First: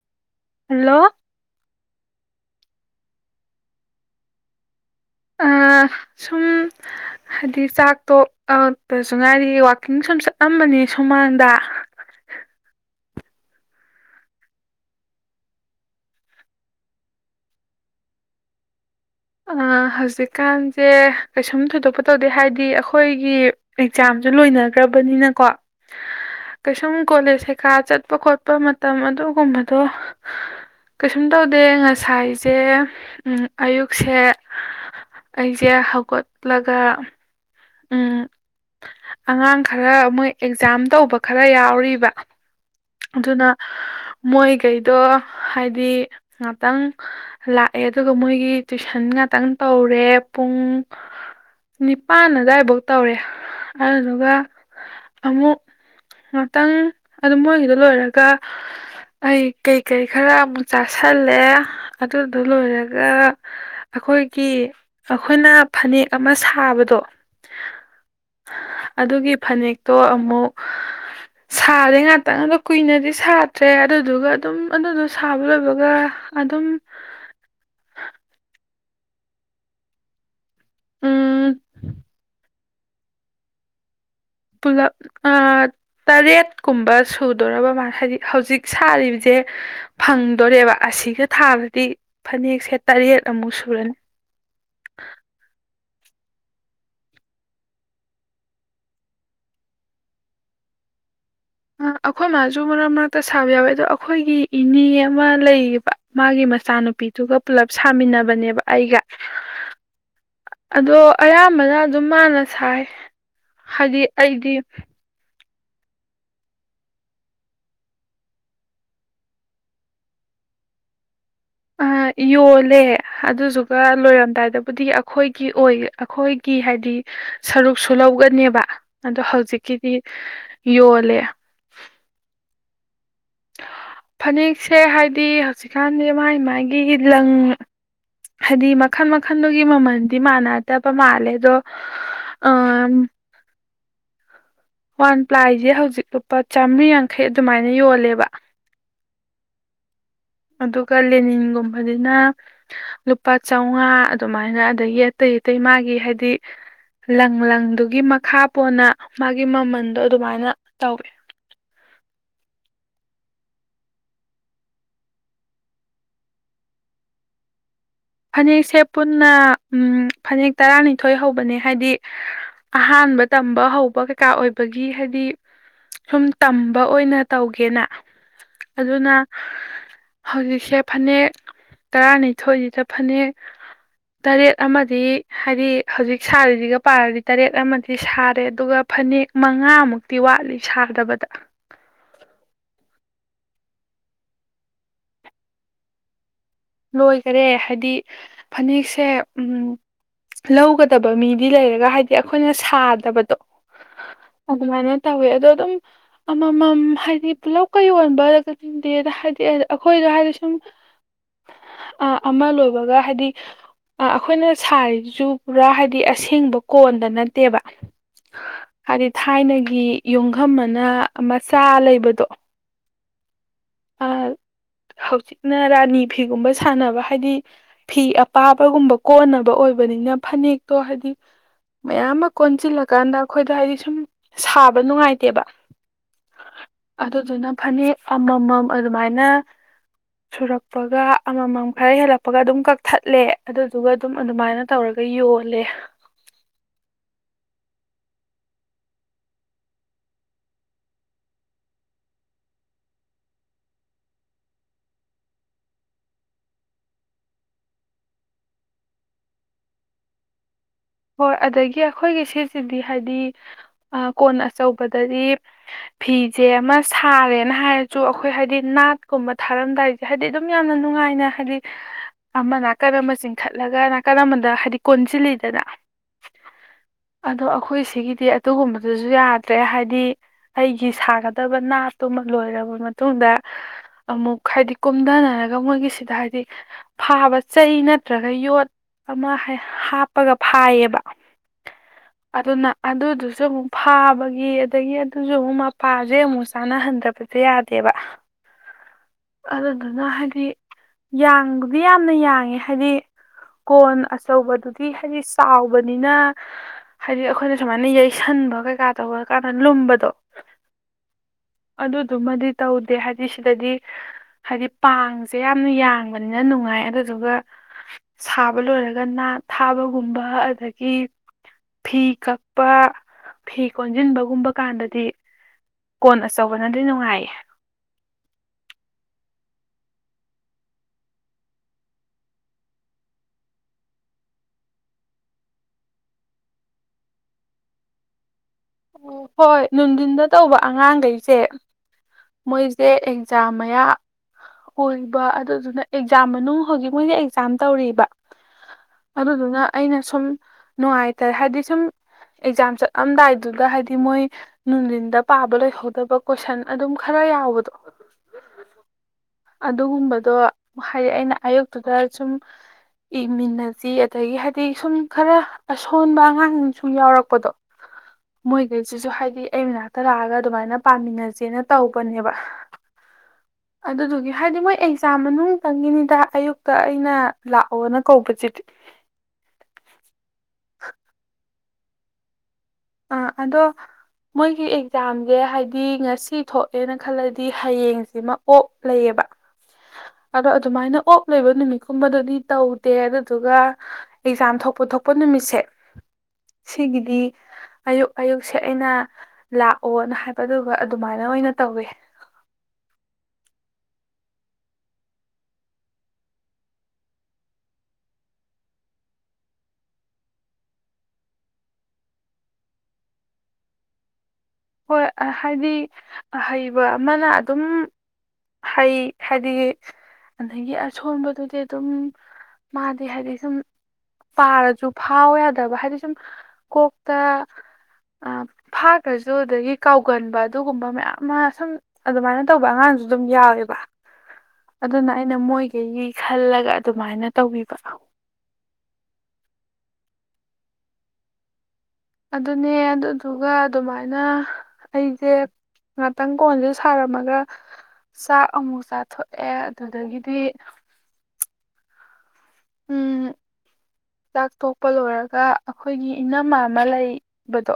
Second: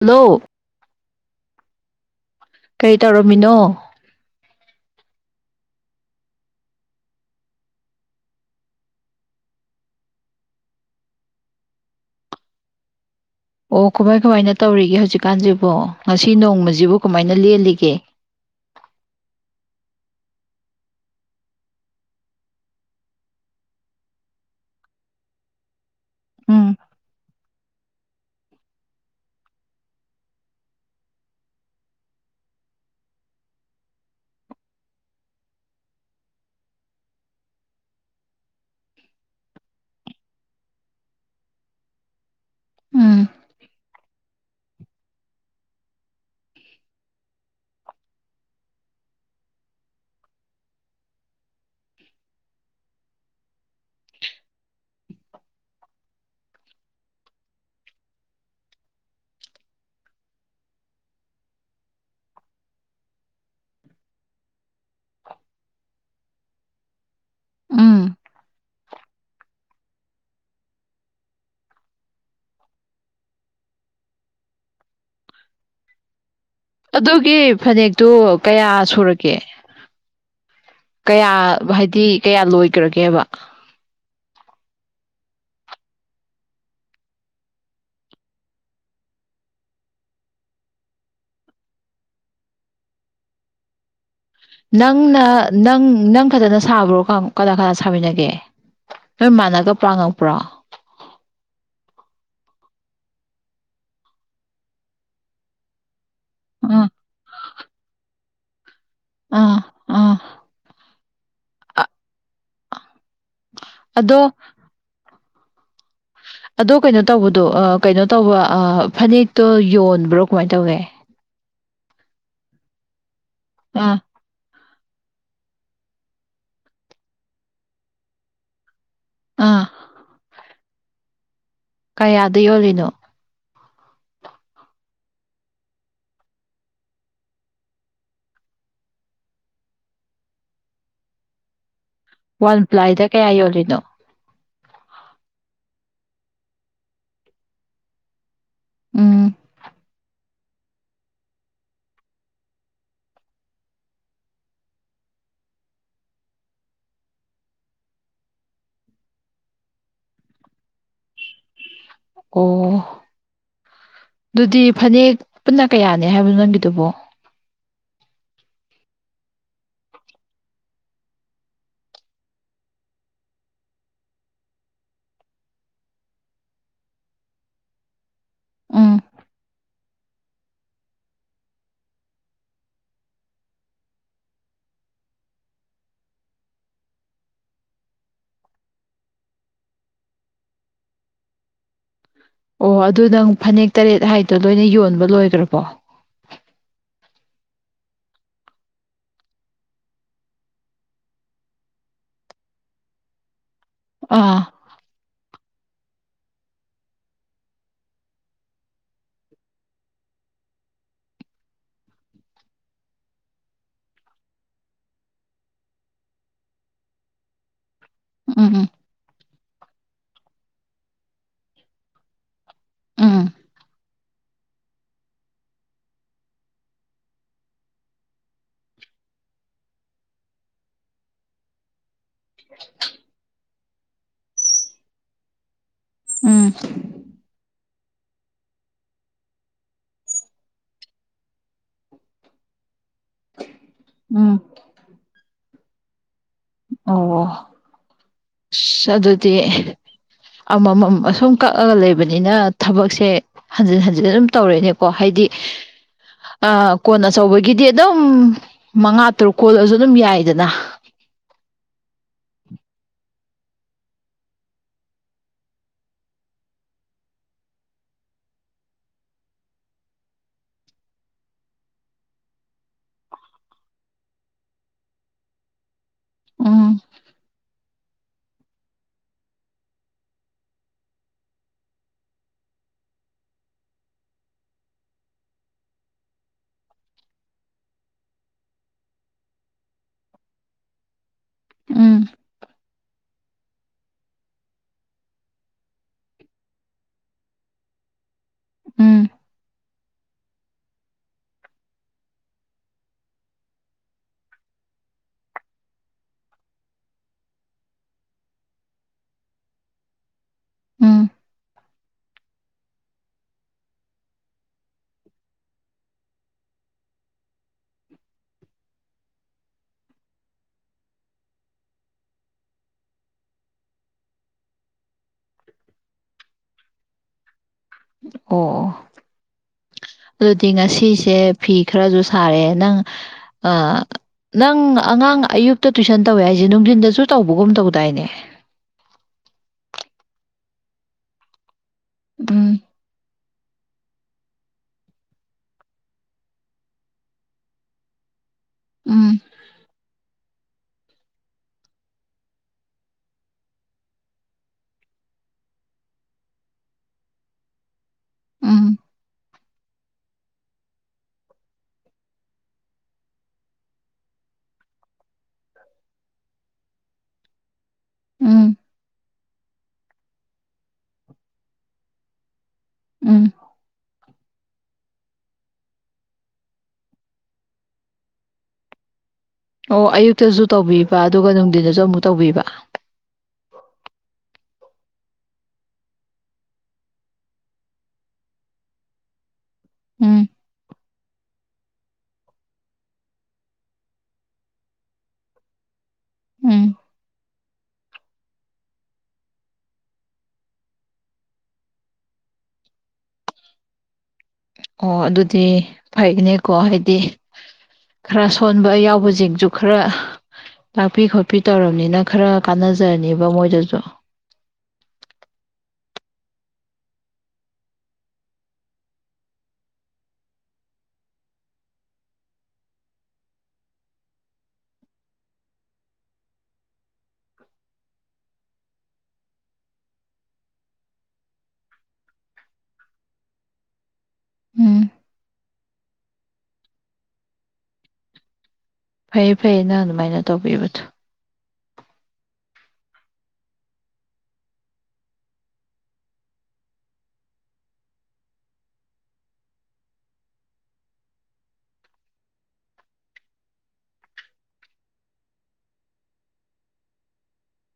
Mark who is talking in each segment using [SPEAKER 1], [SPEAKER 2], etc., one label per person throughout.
[SPEAKER 1] Hello
[SPEAKER 2] hello
[SPEAKER 1] ꯀꯔꯤ ꯇꯧꯔꯝꯃꯤꯅꯣ
[SPEAKER 2] ꯁꯨꯝ ꯍꯥꯏꯗꯤ ꯆꯥꯛ ꯇꯣꯛꯑꯛꯄꯁꯨ ꯉꯥꯏꯔꯤ ꯋꯥꯛꯀꯤꯡ ꯁꯨꯝ ꯆꯠꯂꯝꯝꯕꯅꯤ ꯁꯨꯃꯥꯡꯗ
[SPEAKER 1] ꯑꯣ ꯀꯃꯥꯏ ꯀꯃꯥꯏꯅ ꯇꯧꯔꯤꯒꯦ ꯍꯧꯖꯤꯛꯀꯥꯟꯁꯤꯕ ꯉꯁꯤ ꯅꯣꯡꯃꯁꯤꯕꯨ ꯀꯃꯥꯏꯅ ꯂꯦꯜꯂꯤꯒꯦ
[SPEAKER 2] ꯍꯧꯖꯤꯛꯀꯥꯟꯁꯦ ꯀꯩꯁꯨꯝ ꯊꯣꯏꯗꯣꯛꯄ ꯇꯧꯗꯦ ꯍꯥꯏꯗꯤ ꯑꯩꯈꯣꯏꯒꯤ ꯑꯦꯛꯖꯥꯝꯁꯨ ꯂꯣꯏꯅꯈ꯭ꯔꯕꯅꯤꯅꯀꯣ
[SPEAKER 1] ꯎꯝ
[SPEAKER 2] ꯀꯩꯁꯨꯝ ꯀꯣꯂꯦꯖ ꯀꯩꯀꯥ ꯆꯠꯄ ꯈꯣꯠ ꯆꯠꯄ ꯃꯇꯝ ꯑꯗꯨꯒꯨꯝꯕꯗꯣ ꯀꯩꯁꯨꯝ ꯇꯧꯗꯦ ꯉꯁꯥꯏꯁꯦ ꯑꯌꯨꯛ ꯁꯦ ꯑꯩꯁꯦ ꯍꯧꯒꯠꯂꯒ ꯎꯝ ꯑꯉꯥꯡ ꯈꯔ ꯃꯣꯏ ꯑꯦꯛꯖꯥꯝ ꯇꯧꯕ ꯈꯔ ꯌꯥꯎꯔꯤꯕ
[SPEAKER 1] ꯎꯝ
[SPEAKER 2] ꯑꯗꯨꯅ ꯃꯣꯏꯈꯩꯗꯣ ꯍꯥꯏꯗꯤ ꯉꯥꯛꯇꯪ ꯂꯥꯛꯑꯦ ꯑꯗꯨꯒ ꯃꯣꯏꯒꯤ ꯇꯨꯏꯁꯟ ꯉꯥꯛꯇꯪ ꯇꯧꯔꯦ ꯄꯨꯡ ꯅꯤꯄꯥꯥꯟ ꯑꯗꯥꯏꯐꯥꯎ ꯇꯧꯔꯦ ꯑꯗꯨꯗꯨꯒ ꯑꯃꯨꯛ ꯉꯥꯛꯇꯪ ꯑꯗꯨ ꯃꯣꯏꯒꯤꯗ ꯂꯣꯏꯔꯒ ꯑꯩ ꯀꯩꯀꯩ ꯈꯔ ꯑꯃꯨꯛ ꯆꯥꯥꯁꯜꯂꯦ ꯑꯗꯨꯗ ꯂꯣꯏꯔꯒ ꯑꯩꯈꯣꯏꯒꯤ ꯑꯩꯈꯣꯏꯅ ꯐꯅꯦꯛ ꯑꯃ ꯁꯥꯕꯗꯣ
[SPEAKER 1] ꯎꯝ
[SPEAKER 2] ꯑꯗꯨꯒꯤ ꯐꯅꯦꯛꯇꯣ ꯑꯃꯨꯛ ꯁꯥꯔꯦ ꯉꯥꯛꯇꯪ ꯑꯗ ꯀꯨꯏꯅꯗꯤ ꯁꯥꯇ꯭ꯔꯦ ꯑꯗꯨꯗꯨꯒ ꯑꯗꯨꯝ ꯑꯗꯨꯗꯣ ꯁꯥꯕ ꯂꯣꯏꯕꯒ ꯑꯗꯨꯝ
[SPEAKER 1] ꯑꯗꯨꯒꯤ ꯐꯅꯦꯛꯇꯣ ꯀꯌꯥ ꯁꯨꯔꯒꯦ ꯀꯌꯥ
[SPEAKER 2] ꯎꯝ
[SPEAKER 1] ꯍꯥꯏꯗꯤ ꯀꯌꯥ ꯂꯣꯏꯈ꯭ꯔꯒꯦꯕ
[SPEAKER 2] ꯄꯨꯂꯞ ꯇꯔꯦꯠꯀꯨꯝꯕ ꯁꯨꯗꯣꯔꯔꯕ ꯃꯥ ꯍꯥꯏꯗꯤ ꯍꯧꯖꯤꯛ ꯁꯥꯔꯤꯕꯁꯦ ꯐꯪꯗꯣꯔꯦꯕ ꯑꯁꯤꯒ ꯊꯥꯕꯗꯤ ꯐꯅꯦꯛꯁꯦ ꯇꯔꯦꯠ ꯑꯃꯨꯛ ꯁꯨꯔꯅꯤ
[SPEAKER 1] ꯅꯪꯅ ꯅꯪ ꯅꯪ ꯈꯛꯇꯅ ꯁꯥꯕ꯭ꯔꯣ ꯀꯅꯥ ꯀꯅꯥ ꯁꯥꯃꯤꯟꯅꯒꯦ ꯅꯣꯏ ꯃꯥꯟꯅꯒ ꯄ꯭ꯔꯥꯉꯛꯄ꯭ꯔꯣ
[SPEAKER 2] ꯑꯩꯈꯣꯏ ꯃꯥꯁꯨ ꯃꯔꯛ ꯃꯔꯛꯇ ꯁꯥꯕ ꯌꯥꯎꯋꯦ ꯑꯗꯣ ꯑꯩꯈꯣꯏꯒꯤ ꯏꯅꯦ ꯑꯃ ꯂꯩꯌꯦꯕ ꯃꯥꯒꯤ
[SPEAKER 1] ꯑꯥ
[SPEAKER 2] ꯃꯆꯥꯅꯨꯄꯤꯗꯨꯒ ꯄꯨꯂꯞ ꯁꯥꯃꯤꯟꯅꯕ ꯅꯦꯕ ꯑꯩꯒ
[SPEAKER 1] ꯑꯥ ꯑꯥ
[SPEAKER 2] ꯑꯗꯣ ꯑꯌꯥꯝꯕꯅ
[SPEAKER 1] ꯑ-
[SPEAKER 2] ꯑꯗꯨꯝ ꯃꯥꯥꯟꯅ ꯁꯥꯏ ꯍꯥꯏꯗꯤ
[SPEAKER 1] ꯑꯗꯣ
[SPEAKER 2] ꯑꯩꯗꯤ
[SPEAKER 1] ꯑꯗꯣ ꯀꯩꯅꯣ ꯇꯧꯕꯗꯣ ꯀꯩꯅꯣ ꯇꯧꯕ ꯐꯅꯦꯛꯇꯣ ꯌꯣꯟꯕ꯭ꯔꯣ ꯀꯃꯥꯏꯅ ꯇꯧꯏꯦ
[SPEAKER 2] ꯑ ꯌꯣꯂꯦ ꯑꯗꯨꯗꯨꯒ
[SPEAKER 1] ꯑꯥ
[SPEAKER 2] ꯂꯣꯏꯔꯝꯗꯥꯏꯗ ꯗꯤꯒꯤ ꯑꯩꯈꯣꯏꯒꯤ ꯑꯣꯏ ꯑꯩꯈꯣꯏꯒꯤ ꯍꯥꯏꯗꯤ ꯁꯔꯨꯛꯁꯨ ꯂꯧꯒꯅꯦꯕ ꯑꯗꯣ
[SPEAKER 1] ꯑꯥ
[SPEAKER 2] ꯍꯧꯖꯤꯛꯀꯤꯗꯤ ꯌꯣꯂꯦ
[SPEAKER 1] ꯀꯌꯥꯗ ꯌꯣꯜꯂꯤꯅꯣ
[SPEAKER 2] ꯐꯅꯦꯛꯁꯦ ꯍꯥꯏꯗꯤ ꯍꯧꯖꯤꯛꯀꯥꯟꯗꯤ ꯃꯥꯒꯤ ꯃꯥꯒꯤ ꯂꯪ ꯍꯥꯏꯗꯤ ꯃꯈꯜ ꯃꯈꯜꯗꯨꯒꯤ ꯃꯃꯜꯗꯤ ꯃꯥꯟꯅꯗꯕ ꯃꯥꯜꯂꯦ ꯑꯗꯣ
[SPEAKER 1] ꯋꯥꯟ ꯄ꯭ꯂꯥꯏꯗ
[SPEAKER 2] ꯑꯝ
[SPEAKER 1] ꯀꯌꯥ ꯌꯣꯜꯂꯤꯅꯣ
[SPEAKER 2] ꯋꯥꯟ ꯄ꯭ꯂꯥꯏꯁꯦ ꯍꯧꯖꯤꯛ ꯂꯨꯄꯥ ꯆꯥꯃꯔꯤ ꯌꯥꯡꯈꯩ ꯑꯗꯨꯃꯥꯏꯅ ꯌꯣꯜꯂꯦꯕ
[SPEAKER 1] ꯎꯝ
[SPEAKER 2] ꯑꯗꯨꯒ ꯂꯦꯅꯤꯟꯒꯨꯝꯕꯅꯤꯅ ꯂꯨꯄꯥ ꯆꯥꯝꯃꯉꯥ ꯑꯗꯨꯃꯥꯏꯅ ꯑꯗꯒꯤ ꯑꯇꯩ ꯑꯇꯩ ꯃꯥꯒꯤ ꯍꯥꯏꯗꯤ ꯂꯪ ꯂꯪꯗꯨꯒꯤ ꯃꯈꯥ ꯄꯣꯟꯅ ꯃꯥꯒꯤ ꯃꯃꯟꯗꯣ ꯑꯗꯨꯃꯥꯏꯅ ꯇꯧꯏꯤ
[SPEAKER 1] ꯑꯣ ꯑꯗꯨꯗꯤ ꯐꯅꯦꯛ ꯄꯨꯟꯅ ꯀꯌꯥꯅꯦ ꯍꯥꯏꯕꯅꯣ ꯅꯪꯒꯤꯗꯨꯕꯣ
[SPEAKER 2] ꯐꯅꯦꯛꯁꯦ ꯄꯨꯟꯅ ꯎꯝ ꯐꯅꯦꯛ ꯇꯔꯥꯅꯤꯊꯣꯏ ꯍꯧꯕꯅꯦ ꯍꯥꯏꯗꯤ ꯑꯍꯥꯟꯕ ꯇꯝꯕ ꯍꯧꯕ ꯀꯩꯀꯥ ꯑꯣꯏꯕꯒꯤ ꯍꯥꯏꯗꯤ ꯁꯨꯝ ꯇꯝꯕ ꯑꯣꯏꯅ ꯇꯧꯒꯦꯅ
[SPEAKER 1] ꯎꯝ
[SPEAKER 2] ꯑꯗꯨꯅ ꯍꯧꯖꯤꯛꯁꯦ ꯐꯅꯦꯛ ꯇꯔꯥꯅꯤꯊꯣꯏ ꯊ ꯐꯅꯦꯛ ꯇꯔꯦꯠ ꯑꯃꯗꯤ ꯍꯥꯏꯗꯤ ꯍꯧꯖꯤꯛ ꯁꯥꯔꯤꯁꯤꯒ ꯄꯥꯔꯗꯤ ꯇꯔꯦꯠ ꯑꯃꯗꯤ ꯁꯥꯔꯦ ꯑꯗꯨꯒ ꯐꯅꯦꯛ ꯃꯉꯥꯃꯨꯛꯇꯤ ꯋꯥꯠꯂꯤ ꯁꯥꯗꯕꯗ
[SPEAKER 1] ꯑꯣ ꯑꯗꯨ ꯅꯪ ꯐꯅꯦꯛ ꯇꯔꯦꯠ ꯍꯥꯏꯗꯣ ꯂꯣꯏꯅ ꯌꯣꯟꯕ ꯂꯣꯏꯈ꯭ꯔꯕꯣ
[SPEAKER 2] ꯂꯣꯏꯈꯔꯦ ꯍꯥꯏꯗꯤ ꯐꯅꯦꯛꯁꯦ ꯂꯧꯒꯗꯕ ꯃꯤꯗꯤ ꯂꯩꯔꯒ ꯍꯥꯏꯗꯤ ꯑꯩꯈꯣꯏꯅ ꯁꯥꯗꯕꯗꯣ
[SPEAKER 1] ꯑꯥ
[SPEAKER 2] ꯑꯗꯨꯃꯥꯏꯅ ꯇꯋꯦ ꯑꯗꯣ ꯑꯗꯨꯝ ꯑꯃꯃꯝ ꯍꯥꯏꯗꯤ ꯄꯨꯂꯞꯀ ꯌꯣꯟꯕꯗꯦꯗ ꯍꯥꯏꯗꯤ ꯑꯩꯈꯣꯏꯗ ꯍꯥꯏꯗꯤ ꯁꯨꯝ ꯑ ꯑꯃ ꯂꯣꯏꯕꯒ ꯍꯥꯏꯗꯤ ꯑꯩꯈꯣꯏꯅ ꯁꯥꯔꯤꯁꯤꯁꯨ ꯄꯨꯔꯥ ꯍꯥꯏꯗꯤ ꯑꯁꯦꯡꯕ ꯀꯣꯟꯗ ꯅꯠꯇꯦꯕ
[SPEAKER 1] ꯎꯝ ꯎꯝ
[SPEAKER 2] ꯍꯥꯏꯗꯤ ꯊꯥꯏꯅꯒꯤ ꯌꯣꯡꯈꯝ ꯑꯃꯅ ꯃꯆꯥ ꯂꯩꯕꯗꯣ
[SPEAKER 1] ꯎꯝ
[SPEAKER 2] ꯍꯧꯖꯤꯛꯅ ꯔꯥꯅꯤ ꯐꯤꯒꯨꯝꯕ ꯁꯥꯟꯅꯕ ꯍꯥꯏꯗꯤ ꯐꯤ ꯑꯄꯥꯕꯒꯨꯝꯕ ꯀꯣꯟꯅꯕ ꯑꯣꯏꯕꯅꯤꯅ ꯐꯅꯦꯛꯇꯣ ꯍꯥꯏꯗꯤ ꯃꯌꯥꯝ ꯑꯃ ꯀꯣꯟꯁꯤꯜꯂꯀꯥꯟꯗ ꯑꯩꯈꯣꯏꯗ ꯍꯥꯏꯗꯤ ꯁꯨꯝ ꯁꯥꯕ ꯅꯨꯡꯉꯥꯏꯇꯦꯕ
[SPEAKER 1] ꯎꯝ
[SPEAKER 2] ꯑꯗꯨꯗꯨꯅ ꯐꯅꯦꯛ ꯑꯝꯃꯝ ꯑꯗꯨꯃꯥꯏꯅ ꯁꯨꯔꯛꯄꯒ ꯑꯝꯃꯝ ꯈꯔ ꯍꯦꯜꯂꯛꯄꯒ ꯑꯗꯨꯝ ꯀꯛꯊꯠꯂꯦ ꯑꯗꯨꯗꯨꯒ ꯑꯗꯨꯝ
[SPEAKER 1] ꯎꯝ
[SPEAKER 2] ꯑꯗꯨꯃꯥꯏꯅ ꯇꯧꯔꯒ ꯌꯣꯜꯂꯦ
[SPEAKER 1] ꯑꯣ ꯑꯁ ꯑꯗꯨꯗꯤ ꯑꯝꯃꯝ ꯑꯁꯨꯝ ꯀꯛꯑꯒ ꯂꯩꯕꯅꯤꯅ ꯊꯕꯛꯁꯦ ꯍꯟꯖꯤꯟ ꯍꯟꯖꯤꯟ ꯑꯗꯨꯝ ꯇꯧꯔꯦꯅꯦꯀꯣ ꯍꯥꯏꯗꯤ ꯀꯣꯟ ꯑꯆꯧꯕꯒꯤꯗꯤ ꯑꯗꯨꯝ ꯃꯉꯥ ꯇꯔꯨꯛ ꯀꯣꯜꯂꯁꯨ ꯑꯗꯨꯝ ꯌꯥꯏꯗꯅ
[SPEAKER 2] ꯍꯣꯏ ꯑ ꯀꯣꯟ ꯑꯆꯧꯕꯗꯗꯤ ꯐꯤꯁꯦ ꯑꯃ ꯁꯥꯔꯦꯅ ꯍꯥꯏꯔꯁꯨ ꯑꯈꯣꯏ ꯍꯥꯏꯗꯤ ꯅꯥꯠꯀꯨꯝꯕ ꯊꯥꯔꯝꯗꯥꯏ ꯍꯥꯏꯗꯤ ꯑꯗꯨꯝ ꯌꯥꯝꯅ ꯅꯨꯡꯉꯥꯏꯅ ꯍꯥꯏꯗꯤ ꯑꯃ ꯅꯥꯀꯟ ꯑꯃꯗ ꯆꯤꯡꯈꯠꯂꯒ ꯅꯥꯀꯟ ꯑꯃꯗ ꯍꯥꯏꯗꯤ ꯀꯣꯟꯁꯤꯜꯂꯤꯗꯅ
[SPEAKER 1] ꯎꯝ
[SPEAKER 2] ꯑꯗꯣ ꯑꯈꯣꯏ ꯁꯤꯒꯤ ꯗꯤ ꯑꯗꯨꯒꯨꯝꯕꯗꯨꯁꯨ ꯌꯥꯗ꯭ꯔꯦ ꯍꯥꯏꯗꯤ ꯑꯩꯒꯤ ꯁꯥꯒꯗꯕ ꯅꯥꯠꯇꯨꯃꯥ ꯂꯣꯏꯔꯕ ꯃꯇꯨꯡꯗ ꯑꯃꯨꯛ ꯍꯥꯏꯗꯤ ꯀꯨꯝꯗꯅꯔꯒ ꯃꯣꯏꯒꯤꯁꯤꯗ ꯍꯥꯏꯗꯤ ꯐꯥꯕ ꯆꯩ ꯅꯠꯇ꯭ꯔꯒ ꯌꯣꯠ ꯑꯃ ꯍꯩ ꯍꯥꯞꯄꯒ ꯐꯥ ꯑꯥꯏꯌꯦꯕ
[SPEAKER 1] ꯎꯝ
[SPEAKER 2] ꯑꯗꯨꯅ ꯑꯗꯨꯗꯨ ꯨꯁꯨꯃꯨꯛ ꯐꯥꯕꯒꯤ ꯑꯗꯒꯤ ꯑꯗꯨꯁꯨ ꯑꯃꯨꯛ ꯃꯄꯥꯁꯦ ꯑꯃꯨꯛ ꯆꯥꯅꯍꯟꯗ꯭ꯔꯕꯁꯦ ꯌꯥꯗꯦꯕ
[SPEAKER 1] ꯎꯝ
[SPEAKER 2] ꯑꯗꯨꯗꯨꯅ ꯍꯥꯏꯗꯤ ꯌꯥꯡꯕꯗꯤ ꯌꯥꯝꯅ ꯌꯥꯡꯉꯦ ꯍꯥꯏꯗꯤ ꯀꯣꯟ ꯑꯆꯧꯕꯗꯨꯗꯤ ꯍꯥꯏꯗꯤ ꯆꯥꯎꯕꯅꯤꯅ ꯍꯥꯏꯗꯤ ꯑꯈꯣꯏꯅ ꯁꯨꯃꯥꯏꯅ ꯌꯩꯁꯟꯕ ꯀꯩꯀꯥ ꯇꯧꯕꯀꯥꯟꯗ ꯂꯨꯝꯕꯗꯣ
[SPEAKER 1] ꯎꯝ
[SPEAKER 2] ꯑꯗꯨꯗꯨꯃꯗꯤ ꯇꯧꯗꯦ ꯍꯥꯏꯗꯤ ꯁꯤꯗꯗꯤ ꯍꯥꯏꯗꯤ ꯄꯥꯡꯁꯦ ꯌꯥꯝꯅ ꯌꯥꯡꯕꯅꯤꯅ ꯅꯨꯡꯉꯥꯏ ꯑꯗꯨꯗꯨꯒ ꯁꯥꯕ ꯂꯣꯏꯔꯒ ꯅꯥꯠ ꯊꯥꯕꯒꯨꯝꯕ ꯑꯗꯒꯤ ꯐꯤ ꯀꯛꯄ ꯐꯤ ꯀꯣꯟꯖꯤꯟꯕꯒꯨꯝꯕ ꯀꯥꯟꯗꯗꯤ ꯀꯣꯟ ꯑꯆꯧꯕꯅꯗꯤ ꯅꯨꯉꯥꯏꯌꯦ
[SPEAKER 1] ꯑꯣ ꯑꯣ ꯑꯗꯨꯗꯤ ꯉꯁꯤꯁꯦ ꯐꯤ ꯈꯔꯁꯨ ꯁꯥꯔꯦ, ꯅꯪ ꯑꯥ ꯅꯪ ꯑꯉꯥꯡ ꯑꯌꯨꯛꯇ ꯇꯨꯏꯁꯟ ꯇꯧꯋꯦ ꯍꯥꯏꯁꯦ ꯅꯨꯡꯗꯤꯟꯗꯁꯨ ꯇꯧꯕꯒꯨꯝ ꯇꯧꯗꯥꯏꯅꯦ?
[SPEAKER 2] ꯑꯣ ꯍꯣꯏ ꯅꯨꯡꯗꯤꯟꯗ ꯇꯧꯕ ꯑꯉꯥꯡꯒꯩꯁꯦ
[SPEAKER 1] ꯎꯝ
[SPEAKER 2] ꯃꯣꯏꯁꯦ ꯑꯛ ꯖꯥꯝ ꯃꯌꯥ ꯑꯣꯏꯕ ꯑꯗꯨꯗꯨꯅ ꯑꯦꯛꯖꯥꯝ ꯃꯅꯨꯡ ꯍꯧꯖꯤꯛ ꯃꯣꯏꯁꯦ ꯑꯦꯛꯖꯥꯝ ꯇꯧꯔꯤꯕ
[SPEAKER 1] ꯎꯝ
[SPEAKER 2] ꯑꯗꯨꯗꯨꯅ ꯑꯩꯅ ꯁꯨꯝ ꯅꯨꯉꯥꯏꯇꯔꯦ ꯍꯥꯏꯗꯤ ꯁꯨꯝ ꯑꯦꯛꯖꯥꯝ ꯆꯠꯂꯝꯗꯥꯏ ꯑꯗꯨꯗ ꯍꯥꯏꯗꯤ ꯃꯣꯏ ꯅꯨꯡꯗꯤꯟꯗ ꯄꯥꯕ ꯂꯣꯏꯍꯧꯗꯕ ꯀꯣꯏꯁꯟ ꯑꯗꯨꯝ ꯈꯔ ꯌꯥꯎꯕꯗꯣ
[SPEAKER 1] ꯎꯝ
[SPEAKER 2] ꯑꯗꯨꯒꯨꯝꯕꯗꯣ ꯍꯥꯏꯗꯤ ꯑꯩꯅ ꯑꯌꯨꯛꯇꯨꯗ ꯁꯨꯝ ꯏꯃꯤꯟꯅꯁꯤ ꯑꯗꯒꯤ ꯍꯥꯏꯗꯤ ꯁꯨꯝ ꯈꯔ ꯑꯁꯣꯟꯕ ꯑꯉꯥꯡ ꯁꯨꯝ ꯌꯥꯎꯔꯛꯄꯗꯣ
[SPEAKER 1] ꯎꯝ
[SPEAKER 2] ꯃꯣꯏꯒꯩꯁꯤꯁꯨ ꯍꯥꯏꯗꯤ ꯑꯩꯩꯃꯅꯛ ꯇꯂꯥꯛꯑꯒ ꯑꯗꯨꯃꯥꯏꯅ ꯄꯥꯃꯤꯟꯅꯖꯦꯅ ꯇꯧꯕꯅꯦꯕ
[SPEAKER 1] ꯎꯝ
[SPEAKER 2] ꯑꯗꯨꯗꯨꯒꯤ ꯍꯥꯏꯗꯤ ꯃꯣꯏ ꯑꯦꯛꯖ ꯖꯥꯝ ꯃꯅꯨꯡꯇꯪꯒꯤꯅꯤꯗ ꯑꯌꯨꯛꯇ ꯑꯩꯅ ꯂꯥꯛꯑꯣꯅ ꯀꯧꯕꯁꯤꯗꯤ꯫
[SPEAKER 1] ꯑꯣ ꯑꯌꯨꯛꯇꯁꯨ ꯇꯧꯕꯤꯕ ꯑꯗꯨꯒ ꯅꯨꯡꯗꯤꯟ ꯗꯁ ꯖꯥ ꯃꯨꯛ ꯇꯧꯕꯤꯕ?
[SPEAKER 2] ꯑꯥ ꯑꯗꯣ ꯃꯣꯏꯒꯤ ꯑꯦꯛꯖꯥꯝꯁꯦ ꯍꯥꯏꯗꯤ ꯉꯁꯤ ꯊꯣꯛꯑꯦꯅ ꯈꯜꯂꯗꯤ ꯍꯥꯌꯦꯡꯁꯤꯃ ꯑꯣꯞ ꯂꯩꯌꯦꯕ
[SPEAKER 1] ꯎꯝ
[SPEAKER 2] ꯑꯗꯣ ꯑꯗꯨꯃꯥꯏꯅ ꯑꯣꯞ ꯂꯩꯕ ꯅꯨꯃꯤꯠ ꯀꯨꯝꯕꯗꯗꯤ ꯇꯧꯗꯦ ꯑꯗꯨꯗꯨꯒ ꯑꯦꯛꯖꯥꯝ ꯊꯣꯛꯄ ꯊꯣꯛꯄ ꯅꯨꯃꯤꯠꯁꯦ
[SPEAKER 1] ꯎꯝ
[SPEAKER 2] ꯁꯤꯒꯤꯗꯤ ꯑꯌꯨꯛ ꯑꯌꯨꯛꯁꯦ ꯑꯩꯅ ꯂꯥꯛꯑꯣꯅ ꯍꯥꯏꯕ ꯑꯗꯨꯒ ꯑꯗꯨꯃꯥꯏꯅ ꯑꯣꯏꯅ ꯇꯧꯋꯦ꯫
[SPEAKER 1] ꯑꯣ ꯑꯗꯨꯗꯤ ꯐꯩꯅꯦꯀꯣ ꯍꯥꯏꯗꯤ ꯈꯔ ꯁꯣꯟꯕ ꯌꯥꯎꯕꯁꯤꯡꯁꯨ ꯈꯔ ꯇꯥꯛꯄꯤ ꯈꯣꯠꯄꯤ ꯇꯧꯔꯕꯅꯤꯅ ꯈꯔ ꯀꯥꯟꯅꯖꯔꯅꯤꯕ ꯃꯣꯏꯗꯁꯨ
[SPEAKER 2] ꯍꯣꯏ ꯍꯥꯏꯗꯤ ꯍꯩꯕ ꯑꯃꯅ ꯑꯗꯨꯝ ꯍꯩ ꯍꯥꯏꯗꯤ ꯑꯗꯒꯤ ꯑꯁꯣꯟꯕꯗꯨꯗꯤ ꯑꯗꯨꯝ ꯃꯥꯗꯤ ꯍꯥꯏꯗꯤ ꯁꯨꯝ ꯄꯥꯔꯖꯨ ꯐꯥꯎ ꯌꯥꯗꯕ ꯍꯥꯏꯗꯤ ꯁꯨꯝ ꯀꯣꯛꯇ ꯐꯥꯈ꯭ꯔꯁꯨ ꯑꯗꯨ ꯑꯗꯒꯤ ꯀꯥꯎꯒꯟꯕ ꯑꯗꯨꯒꯨꯝꯕ ꯃꯌꯥꯝ ꯑꯃ ꯁꯨꯝ ꯑꯗꯨꯃꯥꯏꯅ ꯇꯧꯕ ꯑꯉꯥꯡꯁꯨ ꯑꯗꯨꯝ ꯌꯥꯎꯋꯦꯕ
[SPEAKER 1] ꯎꯝ
[SPEAKER 2] ꯑꯗꯨꯅ ꯑꯩꯅ ꯃꯣꯏ ꯀꯩꯒꯤ ꯈꯜꯂꯒ ꯑꯗꯨꯃꯥꯏꯅ ꯇꯧꯕꯤꯕ꯫
[SPEAKER 1] ꯐꯩꯌꯦ ꯐꯩꯌꯦ ꯅꯪ ꯑꯗꯨꯃꯥꯏꯅ ꯇꯧꯕꯤꯕꯗꯣ꯫
[SPEAKER 2] ꯑꯗꯨꯅꯦ ꯑꯗꯨꯗꯨꯒ ꯑꯗꯨꯃꯥꯏꯅ ꯑꯩꯁꯦ ꯉꯥꯛꯇꯪ ꯀꯣꯟꯁꯦ ꯁꯥꯔꯝꯃꯒ ꯆꯥꯛ ꯑꯃꯨꯛ ꯆꯥꯊꯣꯛꯑꯦ ꯑꯗꯨꯗꯒꯤꯗꯤ ꯎꯝ ꯆꯥꯛ ꯇꯣꯛꯄ ꯂꯣꯏꯔꯒ ꯑꯩꯈꯣꯏꯒꯤ ꯏꯅꯝꯃ ꯑꯃ ꯂꯩꯕꯗꯣ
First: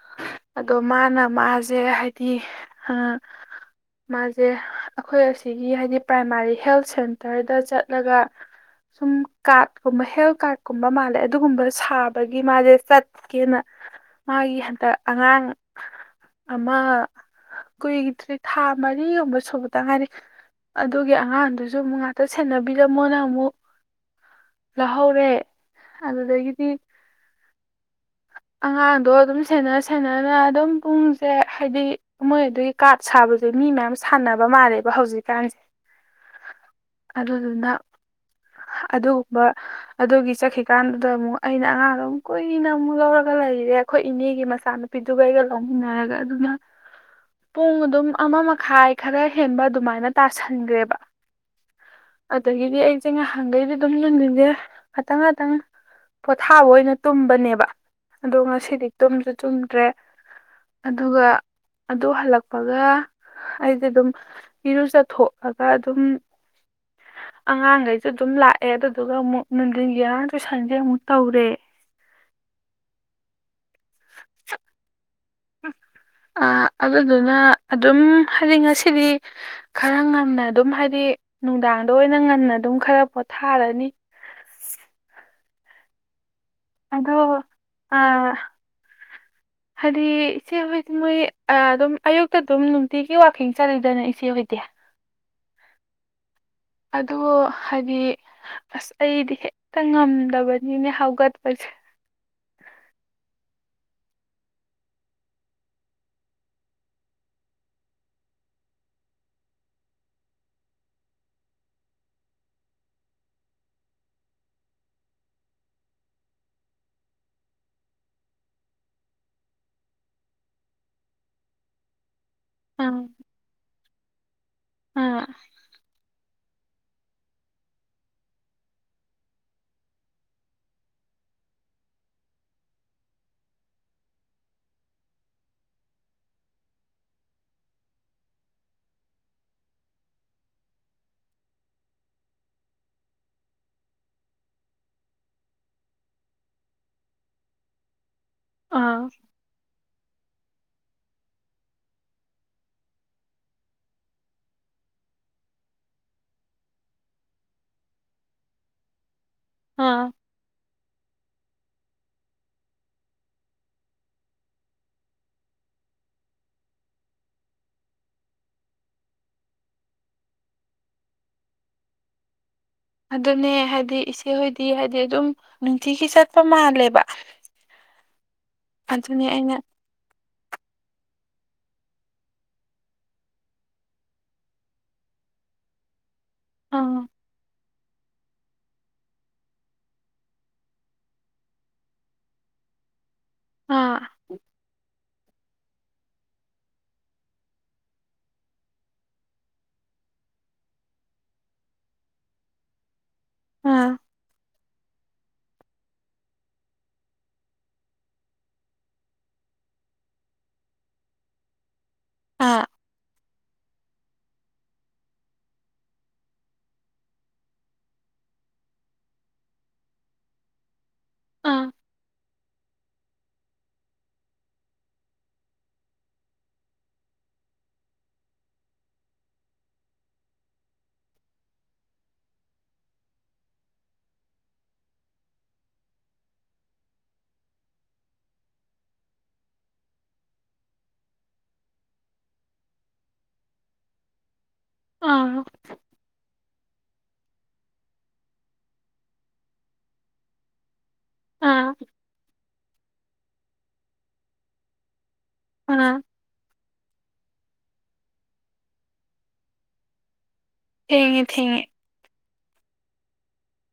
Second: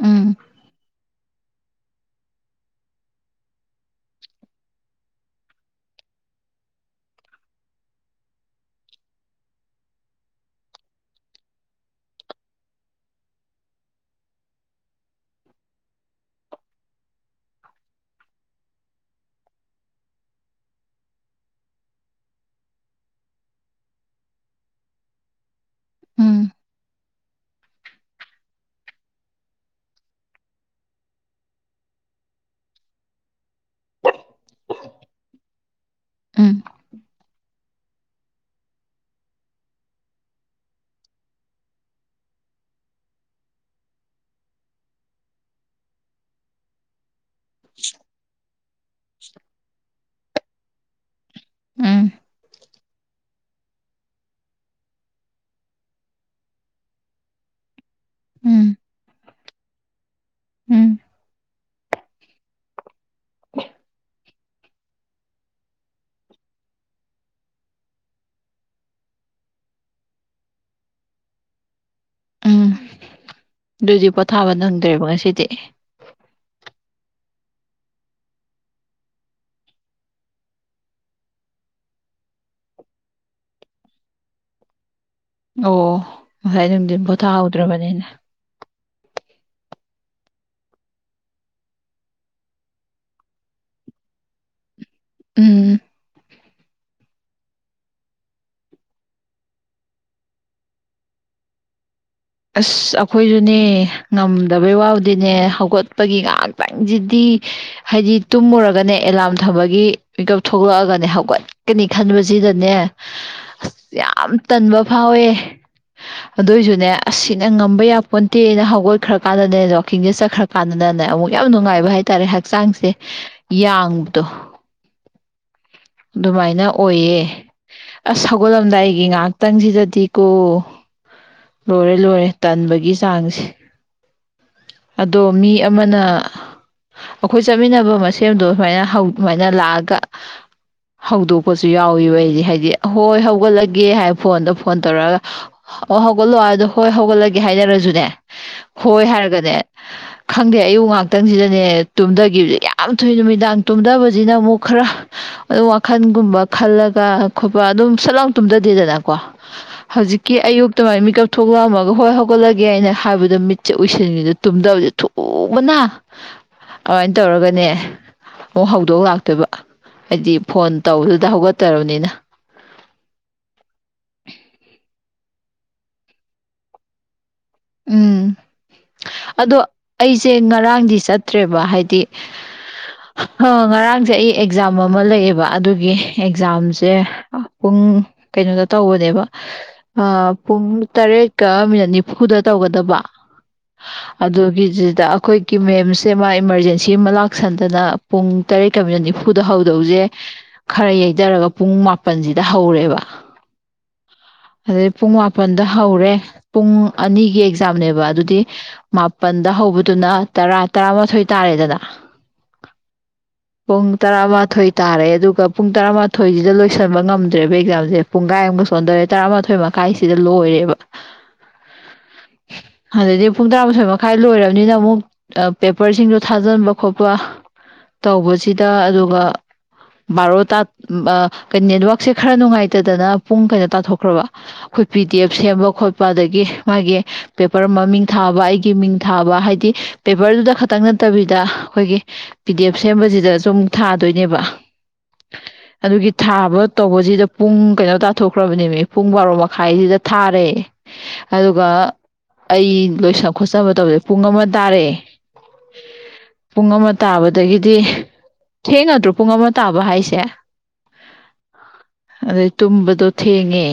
[SPEAKER 1] ꯎꯝ
[SPEAKER 2] ꯑꯗꯣ ꯃꯥꯅ ꯃꯥꯁꯦ ꯍꯥꯏꯗꯤ ꯑ ꯃꯥꯁꯦ ꯑꯩꯈꯣꯏ ꯑꯁꯤꯒꯤ ꯍꯥꯏꯗꯤ ꯄ꯭ꯔꯥꯏꯃꯥꯔꯤ ꯍꯦꯜꯠ ꯁꯦꯟꯇꯔꯗ ꯆꯠꯂꯒ ꯁꯨꯝ ꯀꯥꯔꯠ ꯀꯨꯝꯕ ꯍꯦꯜ ꯀꯥꯔꯠ ꯀꯨꯝꯕ ꯃꯥꯜꯂꯦ ꯑꯗꯨꯒꯨꯝꯕ ꯁꯥꯕꯒꯤ ꯃꯥꯁꯦ ꯆꯠꯀꯦꯅ, ꯃꯥꯒꯤ ꯍꯟꯗꯛ ꯑꯉꯥꯡ ꯑꯃ ꯀꯨꯏꯗ꯭ꯔꯤ ꯊꯥ ꯃꯔꯤꯒꯨꯝꯕ ꯁꯨꯕ ꯇꯥ ꯉꯥꯏꯔꯤ, ꯑꯗꯨꯒꯤ ꯑꯉꯥꯡꯗꯨꯁꯨ ꯑꯃꯨꯛ ꯉꯥꯛꯇ ꯁꯦꯟꯅꯕꯤꯔꯝꯃꯣꯅ ꯑꯃꯨꯛ ꯂꯥꯍꯧꯔꯦ
[SPEAKER 1] ꯎꯝ
[SPEAKER 2] ꯑꯗꯨꯗꯒꯤꯗꯤ ꯑꯉꯥꯡꯗꯣ ꯑꯗꯨꯝ ꯁꯦꯟꯅ ꯁꯦꯟꯅꯅ ꯑꯗꯨꯝ ꯄꯨꯡꯁꯦ ꯍꯥꯏꯗꯤ ꯃꯣꯏ ꯑꯗꯨꯒꯤ ꯀꯥꯔꯗ ꯁꯥꯕꯁꯦ ꯃꯤ ꯃꯌꯥꯝ ꯁꯥꯅꯕ ꯃꯥꯜꯂꯦꯕ ꯍꯧꯖꯤꯛꯀꯥꯟꯁꯦ
[SPEAKER 1] ꯎꯝ
[SPEAKER 2] ꯑꯗꯨꯗꯨꯅ ꯑꯗꯨꯒꯨꯝꯕ ꯑꯗꯨꯒꯤ ꯆꯠꯈꯤꯀꯥꯟꯗꯨꯗ ꯑꯃꯨꯛ ꯑꯩꯅ ꯑꯉꯥꯡꯗꯨ ꯑꯃꯨꯛ ꯀꯨꯏꯅ ꯑꯃꯨꯛ ꯂꯧꯔꯒ ꯂꯩꯔꯦ ꯑꯩꯈꯣꯏ ꯏꯅꯦꯒꯤ ꯃꯆꯥꯅꯨꯄꯤꯗꯨꯒ ꯑꯩꯒ ꯂꯧꯃꯤꯟꯅꯔꯒ ꯑꯗꯨꯅ ꯄꯨꯡ ꯑꯗꯨꯝ ꯑꯃ ꯃꯈꯥꯏ ꯈꯔ ꯍꯦꯟꯕ ꯑꯗꯨꯃꯥꯏꯅ ꯇꯥꯁꯟꯒ꯭ꯔꯦꯕ
[SPEAKER 1] ꯎꯝ
[SPEAKER 2] ꯑꯗꯒꯤꯗꯤ ꯑꯩꯁꯦ ꯉꯍꯥ ꯥꯡꯒꯩꯗꯤ ꯑꯗꯨꯝ ꯅꯨꯡꯗꯤꯟꯁꯦ ꯉꯥꯇꯪ ꯉꯥꯇꯪ ꯄꯣꯊꯥꯕ ꯑꯣꯏꯅ ꯇꯨꯝꯕꯅꯦꯕ ꯑꯗꯣ
[SPEAKER 1] ꯎꯝ
[SPEAKER 2] ꯉꯁꯤꯗꯤ ꯇꯨꯝꯁꯨ ꯇꯩꯝꯗ꯭ꯔꯦ
[SPEAKER 1] ꯎꯝ
[SPEAKER 2] ꯑꯗꯨꯒ ꯑꯗꯨ ꯍꯜꯂꯛꯄꯒ ꯑꯩꯁꯦ ꯑꯗꯨꯝ ꯏꯔꯨꯖꯊꯣꯛꯑꯒ ꯑꯗꯨꯝ ꯑꯉꯥꯡꯈꯩꯁꯨ ꯑꯗꯨꯝ ꯂꯥꯛꯑꯦ ꯑꯗꯨꯗꯨꯒ ꯑꯃꯨꯛ ꯅꯨꯡꯊꯤꯟꯒꯤ ꯑꯉꯥꯡ ꯇꯨꯏꯁꯟꯁꯦ ꯑꯃꯨꯛ ꯇꯧꯔꯦ
[SPEAKER 1] ꯎꯝ ꯑꯗꯨꯗꯤ ꯄꯣꯊꯥꯕ ꯅꯪꯗ꯭ꯔꯦꯕ ꯉꯁꯤ
[SPEAKER 2] ꯑ ꯑꯗꯨ ꯑꯗꯨꯅ ꯑꯗꯨꯝ ꯍꯥꯏꯗꯤ ꯉꯁꯤꯗꯤ ꯈꯔ ꯉꯟꯅ ꯑꯗꯨꯝ ꯍꯥꯏꯗꯤ ꯅꯨꯡꯗꯥꯡꯗ ꯑꯣꯏꯅ ꯉꯟꯅ ꯑꯗꯨꯝ ꯈꯔ ꯄꯣꯊꯥꯔꯅꯤ
[SPEAKER 1] ꯑꯣ ꯉꯁꯥꯏ ꯅꯨꯡꯗꯤꯟ
[SPEAKER 2] ꯑꯗꯣ
[SPEAKER 1] ꯄꯣꯊꯥꯍꯧꯗ꯭ꯔꯕꯅꯤꯅ
[SPEAKER 2] ꯑꯥ ꯍꯥꯏꯗꯤ ꯏꯆꯦ ꯍꯣꯏꯗꯤ ꯃꯣꯏ ꯑꯗꯨꯝ ꯑꯌꯨꯛꯇ ꯑꯗꯨꯝ ꯅꯨꯡꯇꯤꯒꯤ ꯋꯥꯀꯤꯡ ꯆꯠꯂꯤꯗꯅ ꯏꯆꯦ ꯍꯣꯏꯗꯤ
[SPEAKER 1] ꯎꯝ
[SPEAKER 2] ꯑꯗꫭ ꯍꯥꯏꯗꯤ ꯑꯁ ꯑꯩꯗꯤ ꯍꯦꯛꯇ ꯉꯝꯗꯕꯅꯤꯅꯦ ꯍꯧꯒꯠꯄꯁꯦ
[SPEAKER 1] ꯑꯁ ꯑꯩꯈꯣꯏꯁꯨ ꯅꯦ ꯉꯝꯗꯕꯩ ꯋꯥꯕꯨꯗꯤꯅꯦ ꯍꯧꯒꯠꯄꯒꯤ ꯉꯍꯥꯛꯇꯪꯁꯤꯗꯤ ꯍꯥꯏꯗꯤ ꯇꯨꯝꯃꯨꯔꯒꯅꯦ ꯑꯦꯂꯥꯔꯝ ꯊꯝꯕꯒꯤ ꯃꯤꯀꯞ ꯊꯣꯛꯂꯛꯑꯒꯅꯦ ꯍꯧꯒꯠꯀꯅꯤ ꯈꯟꯕꯁꯤꯗꯅꯦ ꯑꯁ ꯌꯥꯝ ꯇꯟꯕ ꯐꯥꯎꯋꯦ ꯑꯗꯨꯏꯁꯨꯅꯦ ꯑꯁꯤꯅ ꯉꯝꯕ ꯌꯥꯄꯣꯟꯇꯦꯅ ꯍꯧꯒꯠꯈ꯭ꯔ ꯀꯥꯟꯗꯅꯦ ꯋꯥꯛꯀꯤꯡꯁꯦ ꯆꯠ꯭ꯔ ꯀꯥꯟꯗꯅꯦ ꯑꯃꯨꯛ ꯌꯥꯝ ꯅꯨꯡꯉꯥꯏꯕ ꯍꯥꯏ ꯇꯔꯦ ꯍꯛꯆꯥꯡꯁꯦ
[SPEAKER 2] ꯑꯥ
[SPEAKER 1] ꯌꯥꯡꯕ ꯇꯣ
[SPEAKER 2] ꯑꯥ
[SPEAKER 1] ꯑꯗꯨꯃꯥꯏꯅ ꯑꯣꯏꯌꯦ ꯑꯁ ꯍꯧꯒꯠ ꯂꯝꯗꯥꯏꯒꯤ ꯉꯍꯥꯛꯇꯪꯁꯤꯗꯗꯤꯀꯣ ꯂꯣꯏꯔꯦ ꯂꯣꯏꯔꯦ ꯇꯟꯕꯒꯤ ꯆꯥꯡꯁꯦ ꯑꯗꯣ ꯃꯤ ꯑꯃꯅ ꯑꯩꯈꯣꯏ ꯆꯠꯃꯤꯟꯅꯕ ꯃꯁꯦꯝꯗꯣ ꯁꯨꯃꯥꯏꯅ ꯍꯧ ꯁꯨꯃꯥꯏꯅ ꯂꯥꯛꯑꯒ ꯍꯧꯗꯣꯛꯄꯁꯨ ꯌꯥꯎꯋꯦꯕ ꯑꯩꯗꯤ ꯍꯥꯏꯗꯤ ꯍꯣꯏ ꯍꯧꯒꯠꯂꯒꯦ ꯍꯥꯏ ꯐꯣꯟꯗ ꯐꯣꯟ ꯇꯧꯔꯛꯑꯒ ꯑꯣ ꯍꯧꯒꯠꯂꯣ ꯍꯥꯏꯗꯣ ꯍꯣꯏ ꯍꯧꯒꯠꯂꯒꯦ ꯍꯥꯏꯅꯔꯁꯨꯅꯦ ꯍꯣꯏ
[SPEAKER 2] ꯑꯥ
[SPEAKER 1] ꯍꯥꯏꯔꯒꯅꯦ ꯈꯪꯗꯦ ꯑꯌꯨꯛ ꯉꯥꯛꯇꯪꯁꯤꯗꯅꯦ ꯇꯨꯝꯙꯒꯤꯕꯁꯦ ꯌꯥꯝ ꯊꯨꯏ ꯅꯨꯃꯤꯗꯥꯡ ꯇꯨꯝꯊꯕꯁꯤꯅ ꯑꯃꯨꯛ ꯈꯔ ꯑꯗꯨꯝ ꯋꯥꯈꯜꯒꯨꯝꯕ ꯈꯜꯂꯒ ꯈꯣꯠꯄ ꯑꯗꯨꯝ ꯁꯠꯂꯥꯎ ꯇꯨꯝꯗꯗꯦꯗꯅꯀꯣ
[SPEAKER 2] ꯑꯥ
[SPEAKER 1] ꯍꯧꯖꯤꯛꯀꯤ ꯑꯌꯨꯛꯇ ꯃꯥꯏ ꯃꯤꯀꯞ ꯊꯣꯛꯂꯛ ꯑꯝꯃꯒ ꯍꯣꯏ ꯍꯧꯒꯠꯂꯒꯦ ꯍꯥꯏꯅ ꯍꯥꯏꯕꯗꯣ ꯃꯤꯠꯁꯦ ꯎꯏꯁꯤꯟ ꯒꯤꯕꯗ ꯇꯨꯝꯗꯕꯁꯦ ꯊꯨꯕꯅ ꯑꯃꯥꯏꯅ ꯇꯧꯔꯒꯅꯦ ꯑꯃꯨꯛ ꯍꯧꯗꯣꯛ ꯂꯥꯛꯇꯣꯏꯕ ꯍꯥꯏꯗꯤ ꯐꯣꯟ ꯇꯧꯕꯗꯨꯗ ꯍꯧꯒꯠꯇꯔꯕꯅꯤꯅ
[SPEAKER 2] ꯑꯗꯨꯅꯦ ꯍꯥꯏꯗꯤ ꯏꯆꯦꯍꯣꯏꯗꯤ ꯍꯥꯏꯗꯤ ꯑꯗꯨꯝ ꯅꯨꯡꯇꯤꯒꯤ ꯆꯠꯄ ꯃꯥꯜꯂꯦꯕ
[SPEAKER 1] ꯎꯝ
[SPEAKER 2] ꯑꯗꯅꯦ ꯑꯩꯅ
[SPEAKER 1] ꯁꯦ ꯉꯔꯥꯡꯗꯤ ꯆꯠꯇ꯭ꯔꯦꯕ ꯍꯥꯏꯗꯤ ꯉꯔꯥꯡꯁꯦ ꯑꯩ ꯑꯦꯛꯖꯥꯝ ꯑꯃ ꯂꯩꯌꯦꯕꯥ ꯑꯗꯨꯒꯤ ꯑꯦꯛꯖꯥꯝꯁꯦ
[SPEAKER 2] ꯑꯥ
[SPEAKER 1] ꯄꯨꯡ ꯀꯩꯅꯣꯗ ꯇꯧꯕꯅꯦꯕ ꯄꯨꯡ ꯇꯔꯦꯠꯀ ꯃꯤꯅꯠ ꯅꯤꯐꯨꯗ ꯇꯧꯒꯗꯕꯥ
[SPEAKER 2] ꯑꯥ
[SPEAKER 1] ꯑꯗꯨꯗꯒꯤꯖꯤꯗꯥ ꯑꯩꯈꯣꯏꯒꯤ ꯃꯦꯝꯁꯦ ꯃꯥ ꯏꯃꯥꯔꯖꯦꯟꯁꯤ ꯑꯃ ꯂꯥꯛꯁꯟꯗꯅ ꯄꯨꯡ ꯇꯔꯦꯠꯀ ꯃꯤꯅꯠ ꯅꯤꯐꯨꯗ ꯍꯧꯗꯧꯁꯦ ꯈꯔ ꯌꯩꯊꯔꯒ ꯄꯨꯡ ꯃꯥꯄꯜꯁꯤꯗ ꯍꯧꯔꯦꯕ
[SPEAKER 2] ꯑꯝ
[SPEAKER 1] ꯑꯗꯨꯗꯩ ꯄꯨꯡ ꯃꯥꯄꯜꯗ ꯍꯧꯔꯦ ꯄꯨꯡ ꯑꯅꯤ ꯒꯤ ꯑꯦꯛꯖꯥꯝꯅꯦꯕ ꯑꯗꯨꯗꯤ ꯃꯥꯄꯜꯗ ꯍꯧꯕꯗꯨꯅ ꯇꯔꯥ ꯇꯔꯥꯃꯥꯊꯣꯏ ꯇꯥꯔꯦꯗꯅ
[SPEAKER 2] ꯑꯥ
[SPEAKER 1] ꯄꯨꯡ ꯇꯔꯥꯃꯥꯊꯣꯏ ꯇꯥꯔꯦ ꯑꯗꯨꯒ ꯄꯨꯡ ꯇꯔꯥꯃꯥꯊꯣꯏꯁꯤꯗ ꯂꯣꯏꯁꯤꯟꯕ ꯉꯝꯗ꯭ꯔꯦꯕ ꯑꯦꯛꯖꯥꯝꯁꯦ ꯄꯨꯡ ꯀꯥꯏ ꯑꯃꯨꯒ ꯆ‌ꯣꯟꯗꯣꯔꯦ ꯇꯔꯥꯃꯥꯊꯣꯏ ꯃꯈꯥꯏꯁꯤꯗ ꯂꯣꯏꯔꯦꯕ
[SPEAKER 2] ꯑꯥ
[SPEAKER 1] ꯑꯗꯨꯗꯗꯤ ꯄꯨꯡ ꯇꯔꯥꯃꯊꯣꯏ ꯃꯈꯥꯏ ꯂꯣꯏꯔꯕꯅꯤꯅ ꯑꯃꯨꯛ ꯄꯦꯄꯔꯁꯤꯡꯗꯣ ꯊꯥꯖꯤꯟꯕ ꯈꯣꯠꯄ ꯇꯧꯕꯁꯤꯗ ꯑꯗꯨꯒ ꯕꯥꯔꯣ ꯅꯦꯠꯋꯥꯛꯛꯁꯦ ꯈꯔ ꯅꯨꯡꯉꯥꯏꯇꯗꯅ ꯄꯨꯡ ꯀꯩꯅꯣ ꯇꯥꯊꯣꯛꯈ꯭ꯔꯕ ꯑꯩꯈꯣꯏ ꯄꯤ ꯗꯤ ꯑꯦꯐ ꯁꯦꯝꯕ ꯈꯣꯠꯄ ꯑꯗꯒꯤ ꯃꯥꯒꯤ ꯄꯦꯄꯔ ꯑꯃ ꯃꯤꯡ ꯊꯥꯕ ꯑꯩꯒꯤ ꯃꯤꯡ ꯊꯥꯕ ꯍꯥꯏꯗꯤ ꯄꯦꯄꯔꯗꯨꯗ ꯈꯛꯇꯪ ꯅꯠꯇꯕꯤꯗ ꯑꯩꯈꯣꯏꯒꯤ ꯄꯤꯗꯤ ꯑꯦꯐ ꯁꯦꯝꯕꯁꯤꯗ ꯁꯨꯝ ꯊꯥꯗꯣꯏꯅꯦꯕ
[SPEAKER 2] ꯑꯥ
[SPEAKER 1] ꯑꯗꯨꯒꯤ ꯊꯥꯕ ꯇꯧꯕꯁꯤꯗ ꯄꯨꯡ ꯀꯩꯅꯣ ꯇꯥꯊꯣꯛꯈ꯭ꯔꯕꯅꯦꯃꯤ ꯄꯨꯡ ꯕꯥꯔꯣ ꯃꯈꯥꯏꯁꯤꯗ ꯊꯥꯔꯦ ꯑꯗꯨꯒ
[SPEAKER 2] ꯑꯥ
[SPEAKER 1] ꯑꯩ ꯂꯣꯏꯁ ꯈꯣꯠꯆꯕ ꯇꯧꯁꯦ ꯄꯨꯡ ꯑꯃ ꯇꯥꯔꯦ
[SPEAKER 2] ꯑꯥ
[SPEAKER 1] ꯄꯨꯡ ꯑꯃꯥ ꯇꯕ ꯑꯗꯒꯤꯗꯤ ꯊꯦꯡꯉꯗ꯭ꯔꯣ ꯄꯨꯡ ꯑꯃ ꯇꯥꯕ ꯍꯥꯏꯁꯦ
[SPEAKER 2] ꯊꯦꯡꯉꯦ ꯊꯦꯡꯉꯦ
[SPEAKER 1] ꯑꯗꯩ ꯇꯨꯝꯕꯗꯣ ꯊꯦꯡꯉꯦ